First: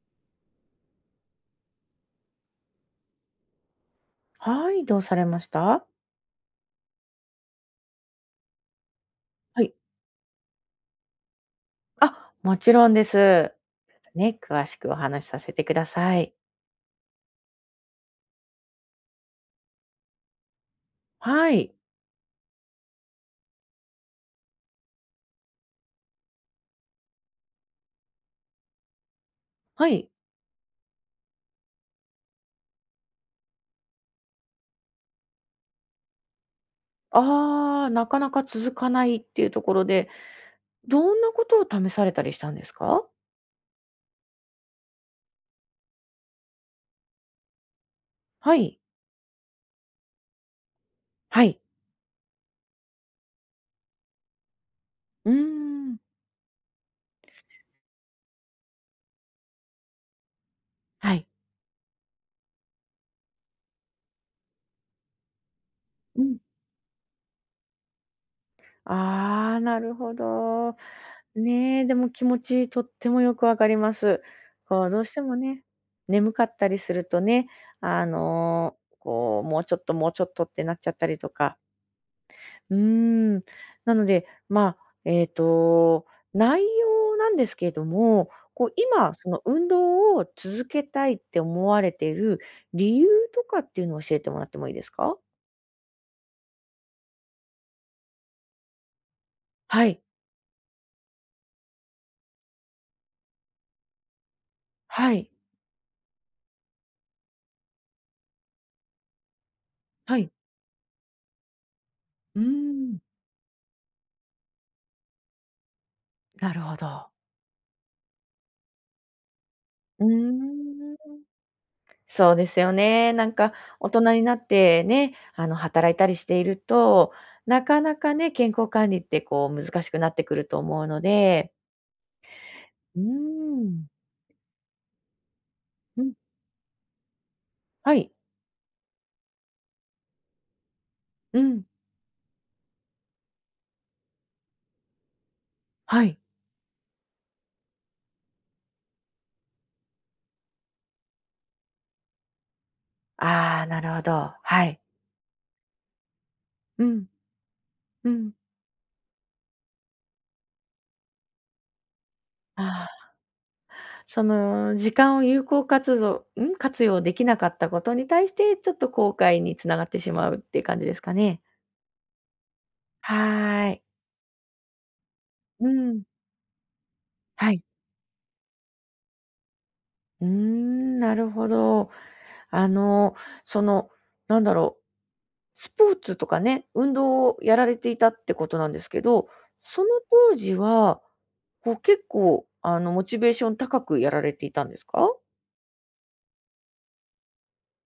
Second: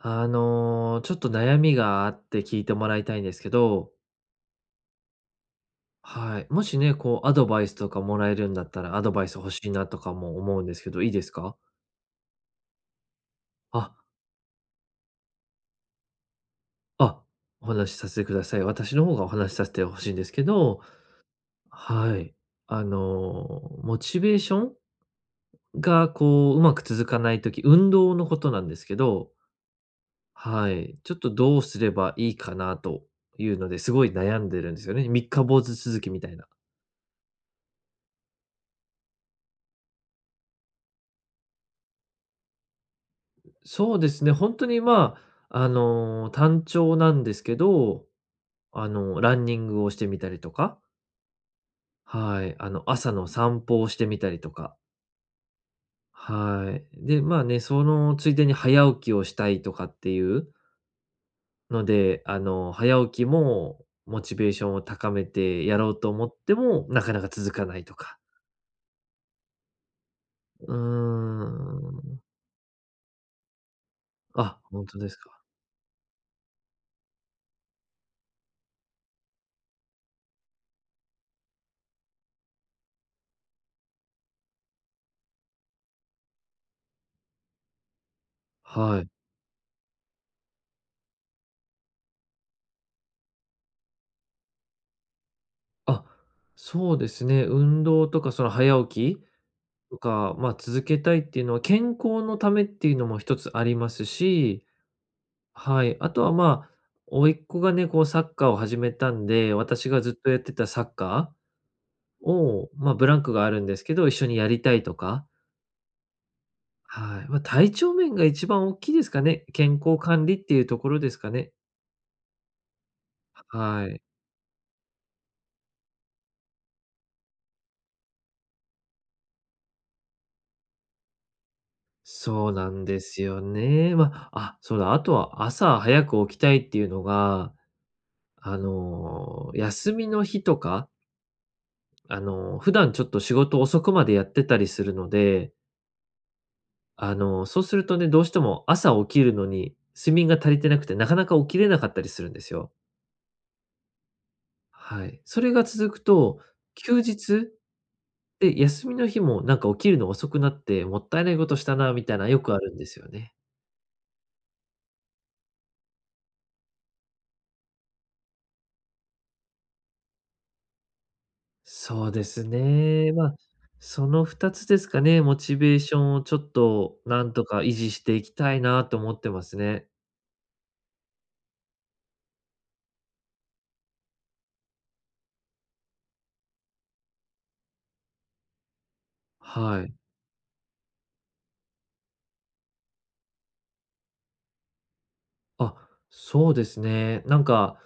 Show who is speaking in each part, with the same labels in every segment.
Speaker 1: ちょっと悩みがあって聞いてもらいたいんですけど、
Speaker 2: はい、どうされました？
Speaker 1: はい。もしね、こうアドバイスとかもらえるんだったら、アドバイス欲し
Speaker 2: は
Speaker 1: い
Speaker 2: い。
Speaker 1: なとかも思うんですけど、いいですか？
Speaker 2: あ、もちろんです。
Speaker 1: あ、
Speaker 2: ね、詳しくお話しさせてください。
Speaker 1: あ、お話しさせてください。私の方がお話しさせて欲しいんですけど、
Speaker 2: はい。
Speaker 1: はい。モチベーションがこううまく続かないとき運動のことなんですけど、
Speaker 2: はい。
Speaker 1: はい。ちょっとどうすればいいかなというので、すごい悩んでるんですよね。三日坊主続きみたいな。
Speaker 2: ああ、なかなか続かないっていうところで、どんなことを試されたりしたんですか？
Speaker 1: そうですね、本当に、まあ、単調なんですけど、
Speaker 2: はい、
Speaker 1: ランニングをしてみたりとか、
Speaker 2: はい。
Speaker 1: はい、朝の散歩をしてみたりとか、
Speaker 2: うーん。
Speaker 1: はい。で、まあね、そのついでに早起きをしたいとかっていう
Speaker 2: はい。
Speaker 1: ので、早起きもモチベーションを高めてやろうと
Speaker 2: う
Speaker 1: 思っ
Speaker 2: ん。
Speaker 1: ても、なかなか続かないとか。
Speaker 2: ああ、なるほ
Speaker 1: うー
Speaker 2: ど。ねえ、でも
Speaker 1: ん。
Speaker 2: 気持ちとってもよくわかります。
Speaker 1: あ、
Speaker 2: こ
Speaker 1: 本
Speaker 2: う、
Speaker 1: 当
Speaker 2: どう
Speaker 1: で
Speaker 2: し
Speaker 1: す
Speaker 2: て
Speaker 1: か。
Speaker 2: もね、眠かったりするとね、あの、こう、もうちょっと、もうちょっとってなっちゃったりとか。うーん。なので、まあ、えっと、内容なんですけれども、こう、
Speaker 1: はい。
Speaker 2: 今、その運動を続けたいって思われている理由とかっていうのを教えてもらってもいいですか？
Speaker 1: あ、そうですね、運動とかその早起き
Speaker 2: は
Speaker 1: と
Speaker 2: い。
Speaker 1: か、まあ、続けたいっていうのは、健康のためっていうのも一つありますし、
Speaker 2: はい。
Speaker 1: はい、あとは、まあ、甥っ子がね、こうサッカーを始めたんで、私がずっ
Speaker 2: は
Speaker 1: と
Speaker 2: い。
Speaker 1: やってたサッカー
Speaker 2: うー
Speaker 1: を、まあ、
Speaker 2: ん。
Speaker 1: ブランクがあるんですけど、一緒にやりたいとか、
Speaker 2: なるほど。
Speaker 1: はい、まあ、体調面が一番大きいですかね。健康
Speaker 2: うー
Speaker 1: 管理っていうところで
Speaker 2: ん。
Speaker 1: すかね。
Speaker 2: そうですよね。なんか
Speaker 1: は
Speaker 2: 大人
Speaker 1: い。
Speaker 2: になってね、働いたりしていると、なかなかね、健康管理ってこう難しくなってくると思うので。
Speaker 1: そうなん
Speaker 2: う
Speaker 1: で
Speaker 2: ー
Speaker 1: すよ
Speaker 2: ん。
Speaker 1: ね。まあ、あ、そうだ、あとは朝
Speaker 2: う
Speaker 1: 早
Speaker 2: ん。
Speaker 1: く起きたいっていうのが、
Speaker 2: はい。
Speaker 1: 休みの日とか
Speaker 2: うん。
Speaker 1: 普段ちょっと仕事遅くまでやってたりするので、
Speaker 2: はい。
Speaker 1: そうするとね、どうしても朝起きるのに睡眠が足りてなくて、なかなか起きれなかったりするんですよ。
Speaker 2: ああ、なるほど。はい。
Speaker 1: はい。それが続くと、
Speaker 2: う
Speaker 1: 休
Speaker 2: ん、
Speaker 1: 日
Speaker 2: うん。
Speaker 1: で休みの日もなんか起きるの遅くなって、もったいないことしたなみたいなよくあ
Speaker 2: あ
Speaker 1: るんですよ
Speaker 2: あ、
Speaker 1: ね。
Speaker 2: その時間を有効活ぞん、活用できなかったことに対して、ちょっと後悔に繋がってしまうっていう感じですかね？
Speaker 1: そうですね。まあ、
Speaker 2: はーい。
Speaker 1: その2つですかね、モチ
Speaker 2: う
Speaker 1: ベーショ
Speaker 2: ん、
Speaker 1: ンをちょっとなんと
Speaker 2: は
Speaker 1: か
Speaker 2: い。
Speaker 1: 維持していきたいなと思ってますね。
Speaker 2: うーん、なるほど。あの、その、なんだろう、スポーツとかね、運動をやられていたってことなんですけど、そ
Speaker 1: は
Speaker 2: の
Speaker 1: い。
Speaker 2: 当時は、こう結構モチベーション高くやられていたんですか？
Speaker 1: あ、そうですね。なんか、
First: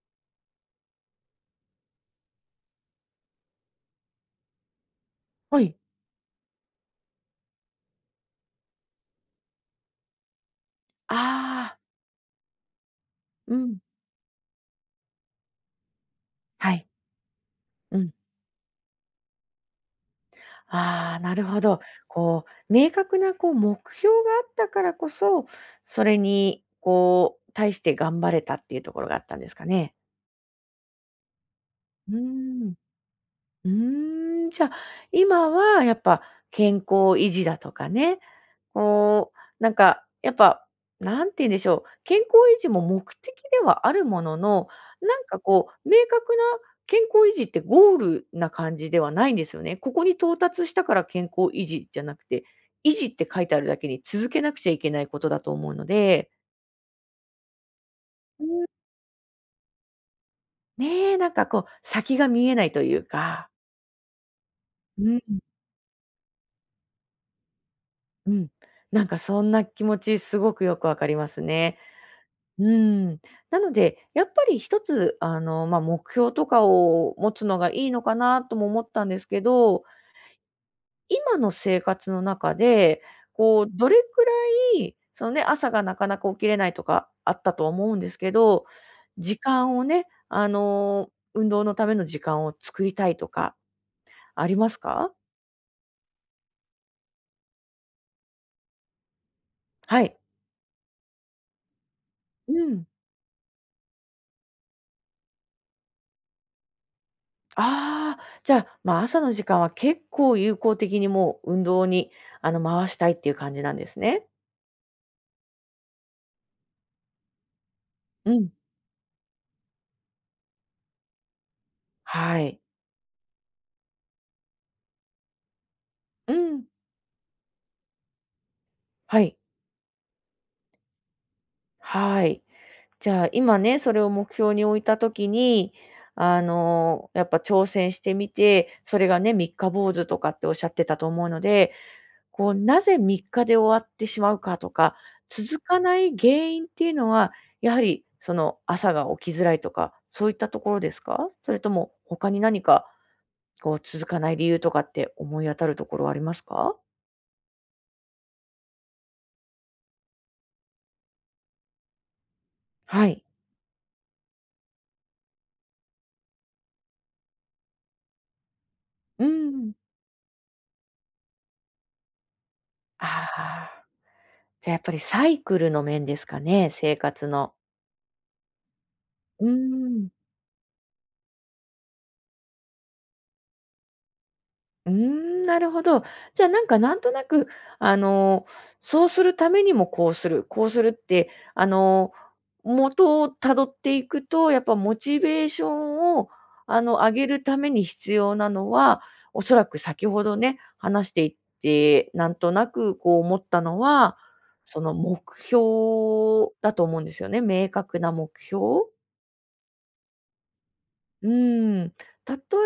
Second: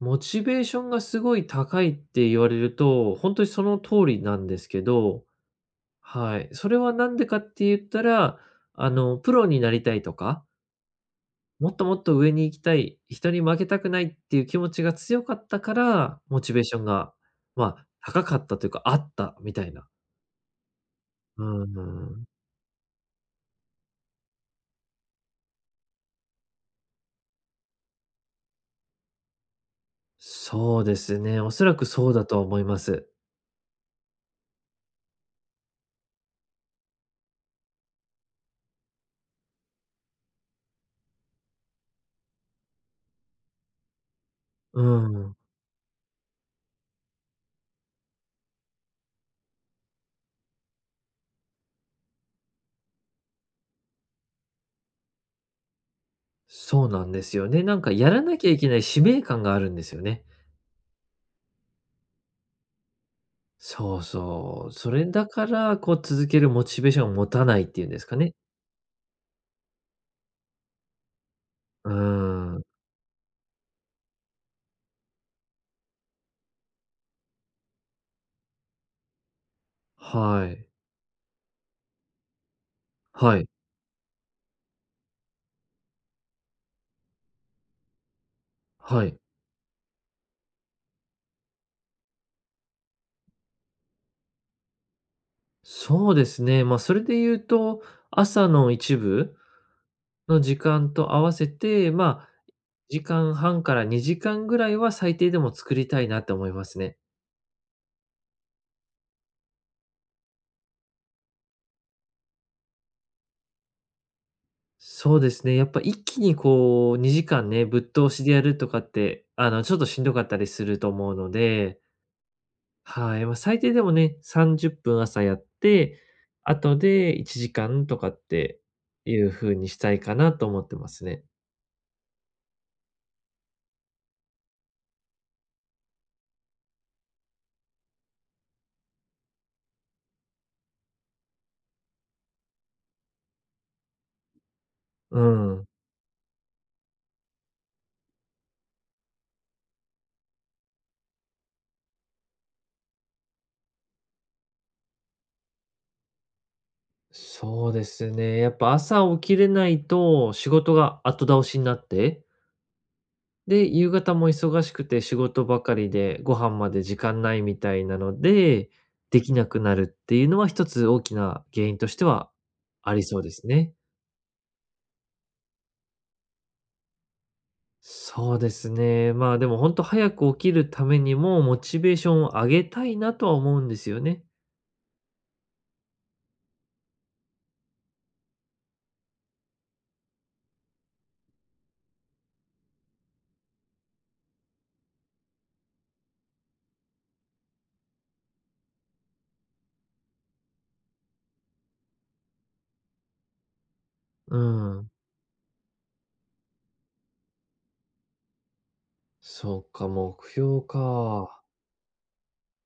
Speaker 1: モチベーションがすごい高いって言われると、ほんとにその通りなんですけど、
Speaker 2: はい。
Speaker 1: はい。それはなんでかって言ったら、プロになりたいとか、も
Speaker 2: あ
Speaker 1: っ
Speaker 2: あ、
Speaker 1: ともっと上に行きたい、人に
Speaker 2: う
Speaker 1: 負け
Speaker 2: ん。
Speaker 1: たくないっていう気持ちが強かったから、モチベー
Speaker 2: は
Speaker 1: ション
Speaker 2: い。
Speaker 1: が、まあ、
Speaker 2: うん。
Speaker 1: 高かったというか、あったみたいな。
Speaker 2: ああ、なる
Speaker 1: う
Speaker 2: ほど。
Speaker 1: ん。
Speaker 2: こう、明確なこう目標があったからこそ、それにこう、対して頑張れたっていうところがあったんですかね？
Speaker 1: そうですね、おそらくそ
Speaker 2: う
Speaker 1: う
Speaker 2: ー
Speaker 1: だと思い
Speaker 2: ん。
Speaker 1: ます。
Speaker 2: うーん、じゃあ、今はやっぱ健康維持だとかね、こう、なんか、やっぱ、なんて言うんでしょう、健康維持も目的ではあるものの、
Speaker 1: う
Speaker 2: なん
Speaker 1: ーん。
Speaker 2: かこう、明確な健康維持ってゴールな感じではないんですよね。ここに到達したから健康維持じゃなくて、維持って書いてあるだけに続けなくちゃいけないことだと思うので、
Speaker 1: そうなんですよね。なんかやらな
Speaker 2: う
Speaker 1: きゃい
Speaker 2: ん。
Speaker 1: けない使命感があるんですよね。
Speaker 2: ねえ、なんかこう、先が見えないというか、
Speaker 1: そうそう。それ
Speaker 2: うん、
Speaker 1: だから、こう続けるモチベーションを持たないっていうんですか
Speaker 2: う
Speaker 1: ね。
Speaker 2: ん、なんかそんな気持ちすごくよくわかりますね。
Speaker 1: うーん。
Speaker 2: うん。なので、やっぱり一つ、まあ、目標とかを持つのがいいのかなとも思ったんですけど、
Speaker 1: はい。
Speaker 2: 今の生活の中で、
Speaker 1: はい。
Speaker 2: こう、どれくらい、そのね、朝がなかなか起きれないとかあったと思うんですけど、
Speaker 1: はい。
Speaker 2: 時間をね、運動のための時間を作りたいとかありますか？
Speaker 1: そうですね。ま、あそれで言うと、朝の一部
Speaker 2: はい。
Speaker 1: の時間と合わせて、まあ、
Speaker 2: うん。
Speaker 1: 時間半かんはんから2時間ぐらいは最低でも作りたいなって思いますね。
Speaker 2: ああ、じゃあ、まあ、朝の時間は結構有効的にもう運動に、回したいっていう感じなんですね。
Speaker 1: そうですね、やっぱ一気にこう2時間ね、ぶっ通し
Speaker 2: う
Speaker 1: でや
Speaker 2: ん。
Speaker 1: るとかって、ちょっとしんどかったりすると思うので、
Speaker 2: はい。
Speaker 1: はい、まあ、最低でもね、30分朝やって、
Speaker 2: うん。
Speaker 1: 後で1時間とかってい
Speaker 2: は
Speaker 1: う
Speaker 2: い。
Speaker 1: 風にしたいかなと思ってますね。
Speaker 2: はい。じゃあ、今ね、それを目標に置いたときに、やっぱ挑戦してみて、それがね、三日坊主とかっておっしゃってたと思うので、こう、なぜ3日で終わってしまうかとか、
Speaker 1: う
Speaker 2: 続
Speaker 1: ん。
Speaker 2: かない原因っていうのは、やはりその朝が起きづらいとか、そういったところですか？それとも他に何かこう続かない理由とかって思い当たるところはありますか？
Speaker 1: そうですね、やっぱ朝起きれないと仕事が後倒しになって
Speaker 2: はい。
Speaker 1: で、夕方も忙しくて仕事ばかりで、ご飯まで時間ないみたいなので、で
Speaker 2: う
Speaker 1: きなく
Speaker 2: ん。
Speaker 1: なるっていうのは一つ大きな原因としてはありそうです
Speaker 2: あ
Speaker 1: ね。
Speaker 2: あ。じゃあ、やっぱりサイクルの面ですかね、生活の。
Speaker 1: そうですね。まあ、
Speaker 2: う
Speaker 1: で
Speaker 2: ー
Speaker 1: も本当早
Speaker 2: ん。
Speaker 1: く起きるためにも、モチベーションを上げたいなとは思うんですよね。
Speaker 2: うーん、なるほど。じゃあ、なんか、なんとなく、あの、そうするためにもこうする、こうするって、元をたどっていくと、やっぱモチベーションを、上げるために必要なのは、おそらく先ほどね、話していってなんとなくこう思ったのは、
Speaker 1: う
Speaker 2: そ
Speaker 1: ん。
Speaker 2: の目標だと思うんですよね。明確な目標。
Speaker 1: そうか、目標
Speaker 2: う
Speaker 1: か。
Speaker 2: ーん、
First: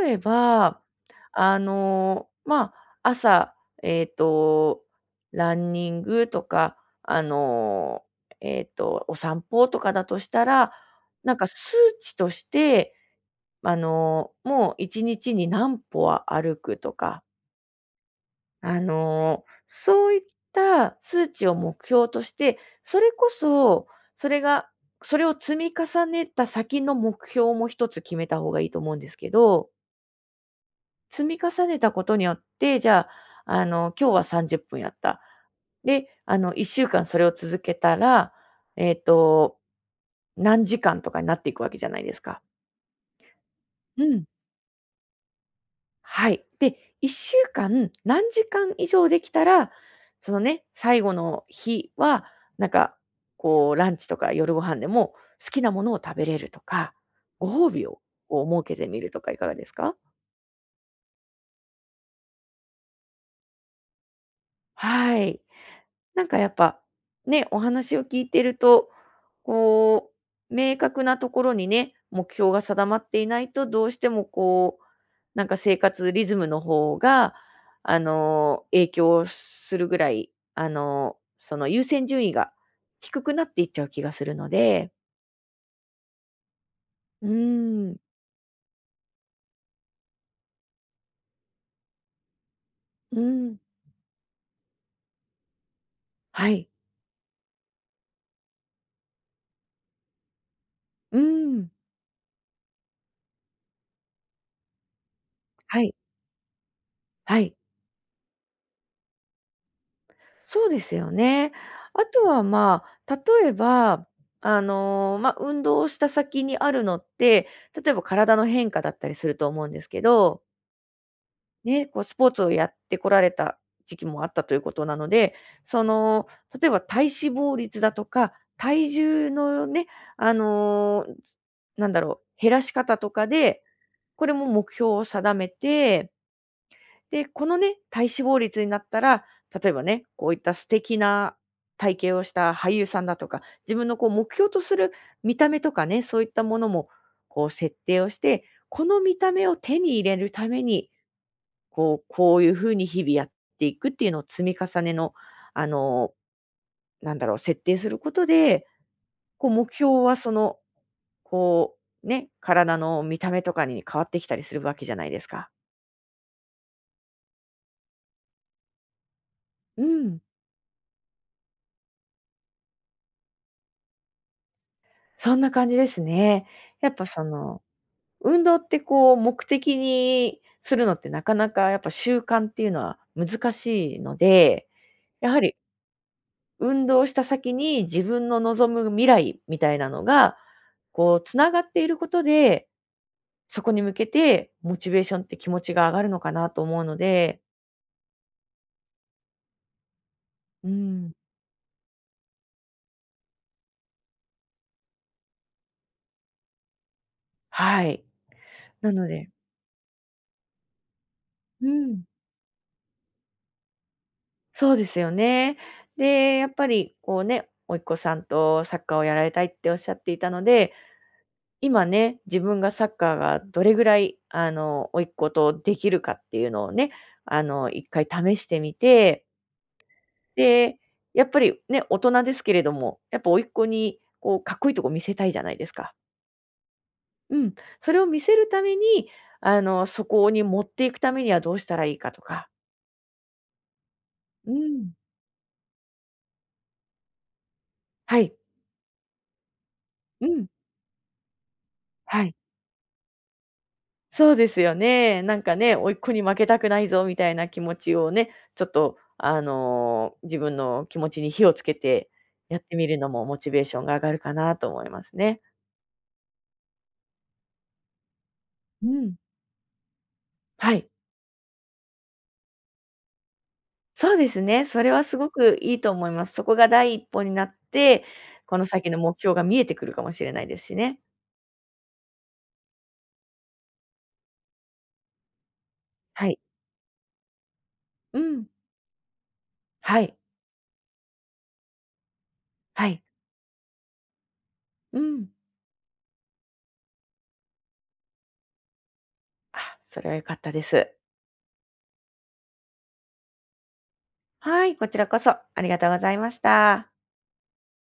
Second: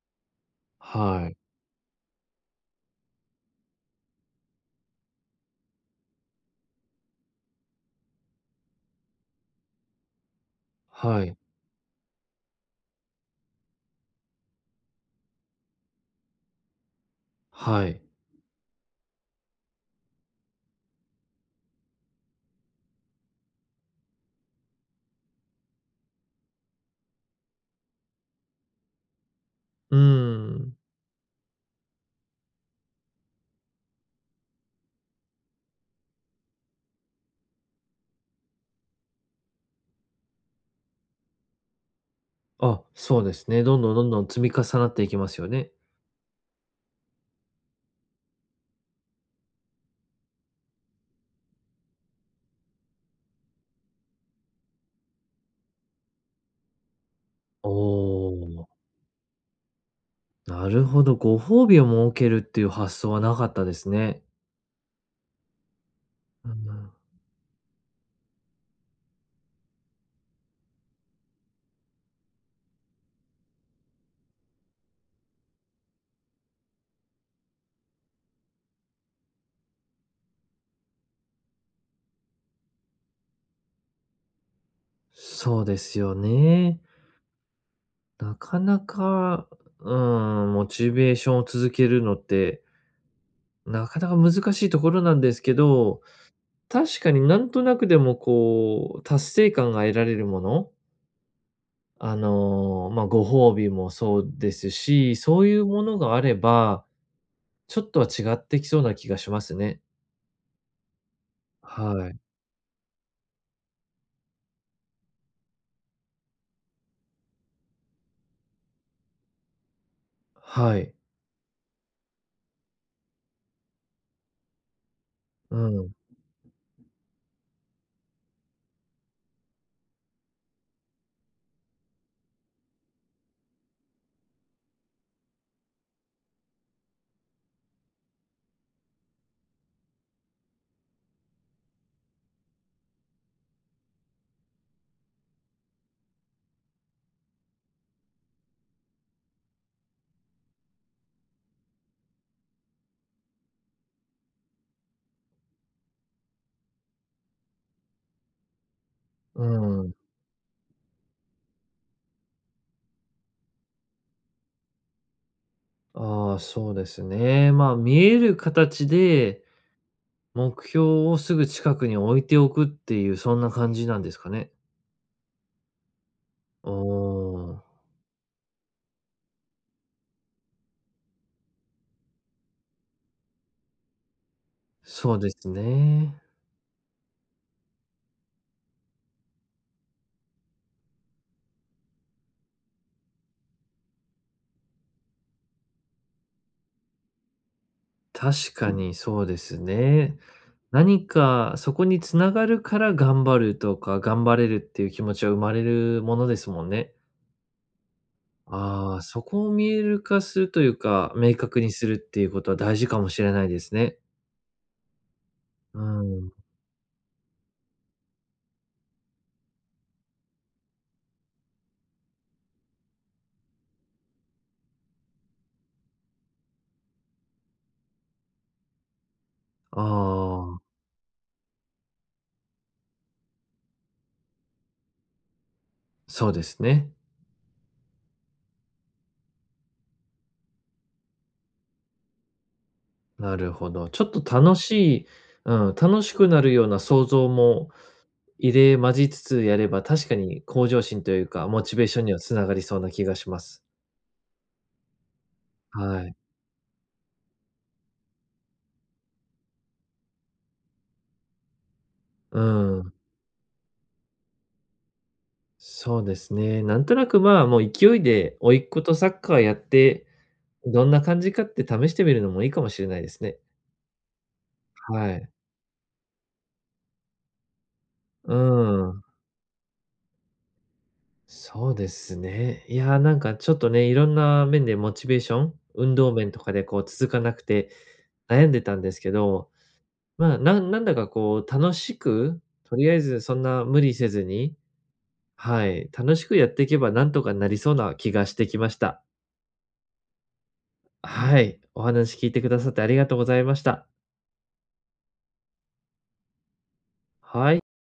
Speaker 2: 例えば、
Speaker 1: はい。
Speaker 2: まあ、朝、えっと、ランニングとか、あの、お散歩とかだとしたら、
Speaker 1: は
Speaker 2: なん
Speaker 1: い。
Speaker 2: か数値として、もう1日にちに何歩は歩くとか、
Speaker 1: はい。
Speaker 2: そういった数値を目標として、それこそ、それがそれを積み重ねた先の目標も一つ決めた方がいいと思うんですけど、
Speaker 1: うーん。
Speaker 2: 積み重ねたことによって、じゃあ、今日は30分やった。で、1週間それを続けたら、えっと、何時間とかになっていくわけじゃないですか。
Speaker 1: あ、そうですね。どんどん
Speaker 2: う
Speaker 1: どんど
Speaker 2: ん。
Speaker 1: ん積み重なっていきますよね。
Speaker 2: はい。で、1週間何時間以上できたら、そのね、最後の日は、なんか、こう、ランチとか夜ご飯でも好きなものを食べれるとか、ご
Speaker 1: お
Speaker 2: 褒美をこう設
Speaker 1: お。
Speaker 2: けてみるとかいかがですか？
Speaker 1: なるほど、ご褒美を設けるっていう発想はなかったですね。
Speaker 2: はい。なんかや
Speaker 1: う
Speaker 2: っぱ、
Speaker 1: ん、
Speaker 2: ね、お話を聞いてると、こう、明確なところにね、目標が定まっていないと、どうしてもこう、なんか生活リズムの方が、影響するぐらい、その優先順位が低くなっていっちゃう気がするので、
Speaker 1: そうですよね。
Speaker 2: うーん、
Speaker 1: なかなか、うん、モチベーションを続けるのって、
Speaker 2: うーん、
Speaker 1: なかなか難しいところなんですけど、
Speaker 2: はい、
Speaker 1: 確かになんとなくでもこう、達成感が得られるもの、
Speaker 2: うーん、
Speaker 1: ま、あご褒美もそうですし、そういう
Speaker 2: は
Speaker 1: も
Speaker 2: い、
Speaker 1: のがあれば、
Speaker 2: はい。
Speaker 1: ちょっとは違ってきそうな気がしますね。
Speaker 2: そうですよね。あ
Speaker 1: はい。
Speaker 2: とは、まあ、例えば、まあ、運動をした先にあるのって、例えば体の変化だったりすると思うんですけど、
Speaker 1: はい。
Speaker 2: ね、こうスポーツをやってこられた時期もあったということなので、
Speaker 1: う
Speaker 2: そ
Speaker 1: ん、
Speaker 2: の、例えば体脂肪率だとか、体重のね、あの、なんだろう、減らし方とかで、これも目標を定めて、で、このね、体脂肪率になったら、例えばね、こういった素敵な体型をした俳優さんだとか、自分のこう目標とする見た目とかね、そういったものもこう設定をして、この見た目を手に入れるために、こうこういう風に日々やっていくっていうのを積み重ねの、あの、なんだろう、設定することで、
Speaker 1: う
Speaker 2: こう目
Speaker 1: ん。
Speaker 2: 標はその、こう、ね、体の見た目とかに変わってきたりするわけじゃないですか。
Speaker 1: ああ、そうですね。まあ、見える形で
Speaker 2: うん、
Speaker 1: 目標をすぐ近くに置いておくっていう、そんな感じなんですかね。
Speaker 2: そんな感じですね。
Speaker 1: お
Speaker 2: やっぱその
Speaker 1: ー、
Speaker 2: 運動ってこう目的にするのってなかなかやっぱ習慣っていうのは難しいので、
Speaker 1: そうで
Speaker 2: やは
Speaker 1: す
Speaker 2: り
Speaker 1: ね。
Speaker 2: 運動した先に自分の望む未来みたいなのが、こうつながっていることで、そこに向けてモチベーションって気持ちが上がるのかなと思うので、
Speaker 1: 確かにそうですね。
Speaker 2: う
Speaker 1: 何
Speaker 2: ん、
Speaker 1: かそこに繋がるから頑張るとか、頑張れるっていう気持ちは生まれるものですもんね。
Speaker 2: はい。な
Speaker 1: ああ、
Speaker 2: の
Speaker 1: そ
Speaker 2: で
Speaker 1: こを見える化するというか、明確
Speaker 2: う
Speaker 1: にするっ
Speaker 2: ん、
Speaker 1: ていうことは大事かもしれないですね。
Speaker 2: そうですよね。
Speaker 1: うん、
Speaker 2: で、やっぱりこうね、甥っ子さんとサッカーをやられたいっておっしゃっていたので、今ね、自分がサッカーがどれぐらい、甥っ子とできるかっていうのをね、一回試してみて、
Speaker 1: ああ、
Speaker 2: で、やっぱりね、大人ですけれども、やっぱ甥っ子にこうかっこいいとこ見せたいじゃないですか。
Speaker 1: そうですね。
Speaker 2: うん。それを見せるために、そこに持っていくためにはどうしたらいいかとか。
Speaker 1: なるほど。ちょっと
Speaker 2: う
Speaker 1: 楽し
Speaker 2: ん。
Speaker 1: い、うん、楽しくなるような想像も
Speaker 2: はい。
Speaker 1: 入れ混じりつつやれば、確か
Speaker 2: う
Speaker 1: に
Speaker 2: ん。
Speaker 1: 向上心というか、モチベーションには
Speaker 2: は
Speaker 1: つ
Speaker 2: い。
Speaker 1: ながりそうな気がします。
Speaker 2: そうですよね。なんかね、甥っ
Speaker 1: は
Speaker 2: 子
Speaker 1: い。
Speaker 2: に負けたくないぞみたいな気持ちをね、ちょっと自分の気持ちに火をつけて
Speaker 1: う
Speaker 2: やってみ
Speaker 1: ん。
Speaker 2: るのもモチベーションが上がるかなと思いますね。
Speaker 1: そうですね。なんとなく、まあ、もう勢いで甥っ子
Speaker 2: う
Speaker 1: とサ
Speaker 2: ん。
Speaker 1: ッカーやって、
Speaker 2: は
Speaker 1: ど
Speaker 2: い。
Speaker 1: んな感じかって試してみるのもいいかもしれないですね。
Speaker 2: そうですね、それは
Speaker 1: は
Speaker 2: すご
Speaker 1: い。
Speaker 2: くいいと思います。そこが第一歩になって、
Speaker 1: う
Speaker 2: この先の
Speaker 1: ん。
Speaker 2: 目標が見えてくるかもしれないですしね。
Speaker 1: そうですね。いやー、なんかちょっとね、いろんな面でモチベーション、運動
Speaker 2: は
Speaker 1: 面
Speaker 2: い。
Speaker 1: とかでこう続かなくて
Speaker 2: うん。
Speaker 1: 悩んでたんですけど、
Speaker 2: はい。
Speaker 1: まあ、なんなんだかこう楽しく、と
Speaker 2: は
Speaker 1: りあえ
Speaker 2: い。
Speaker 1: ずそんな無理せずに、
Speaker 2: うん。
Speaker 1: はい、楽しくやっていけばなんとかなりそうな気がしてきました。
Speaker 2: あ、それは良かったです。
Speaker 1: はい、お話聞いてくださってありがとうございました。
Speaker 2: はい、こちらこそありがとうございました。
Speaker 1: はい。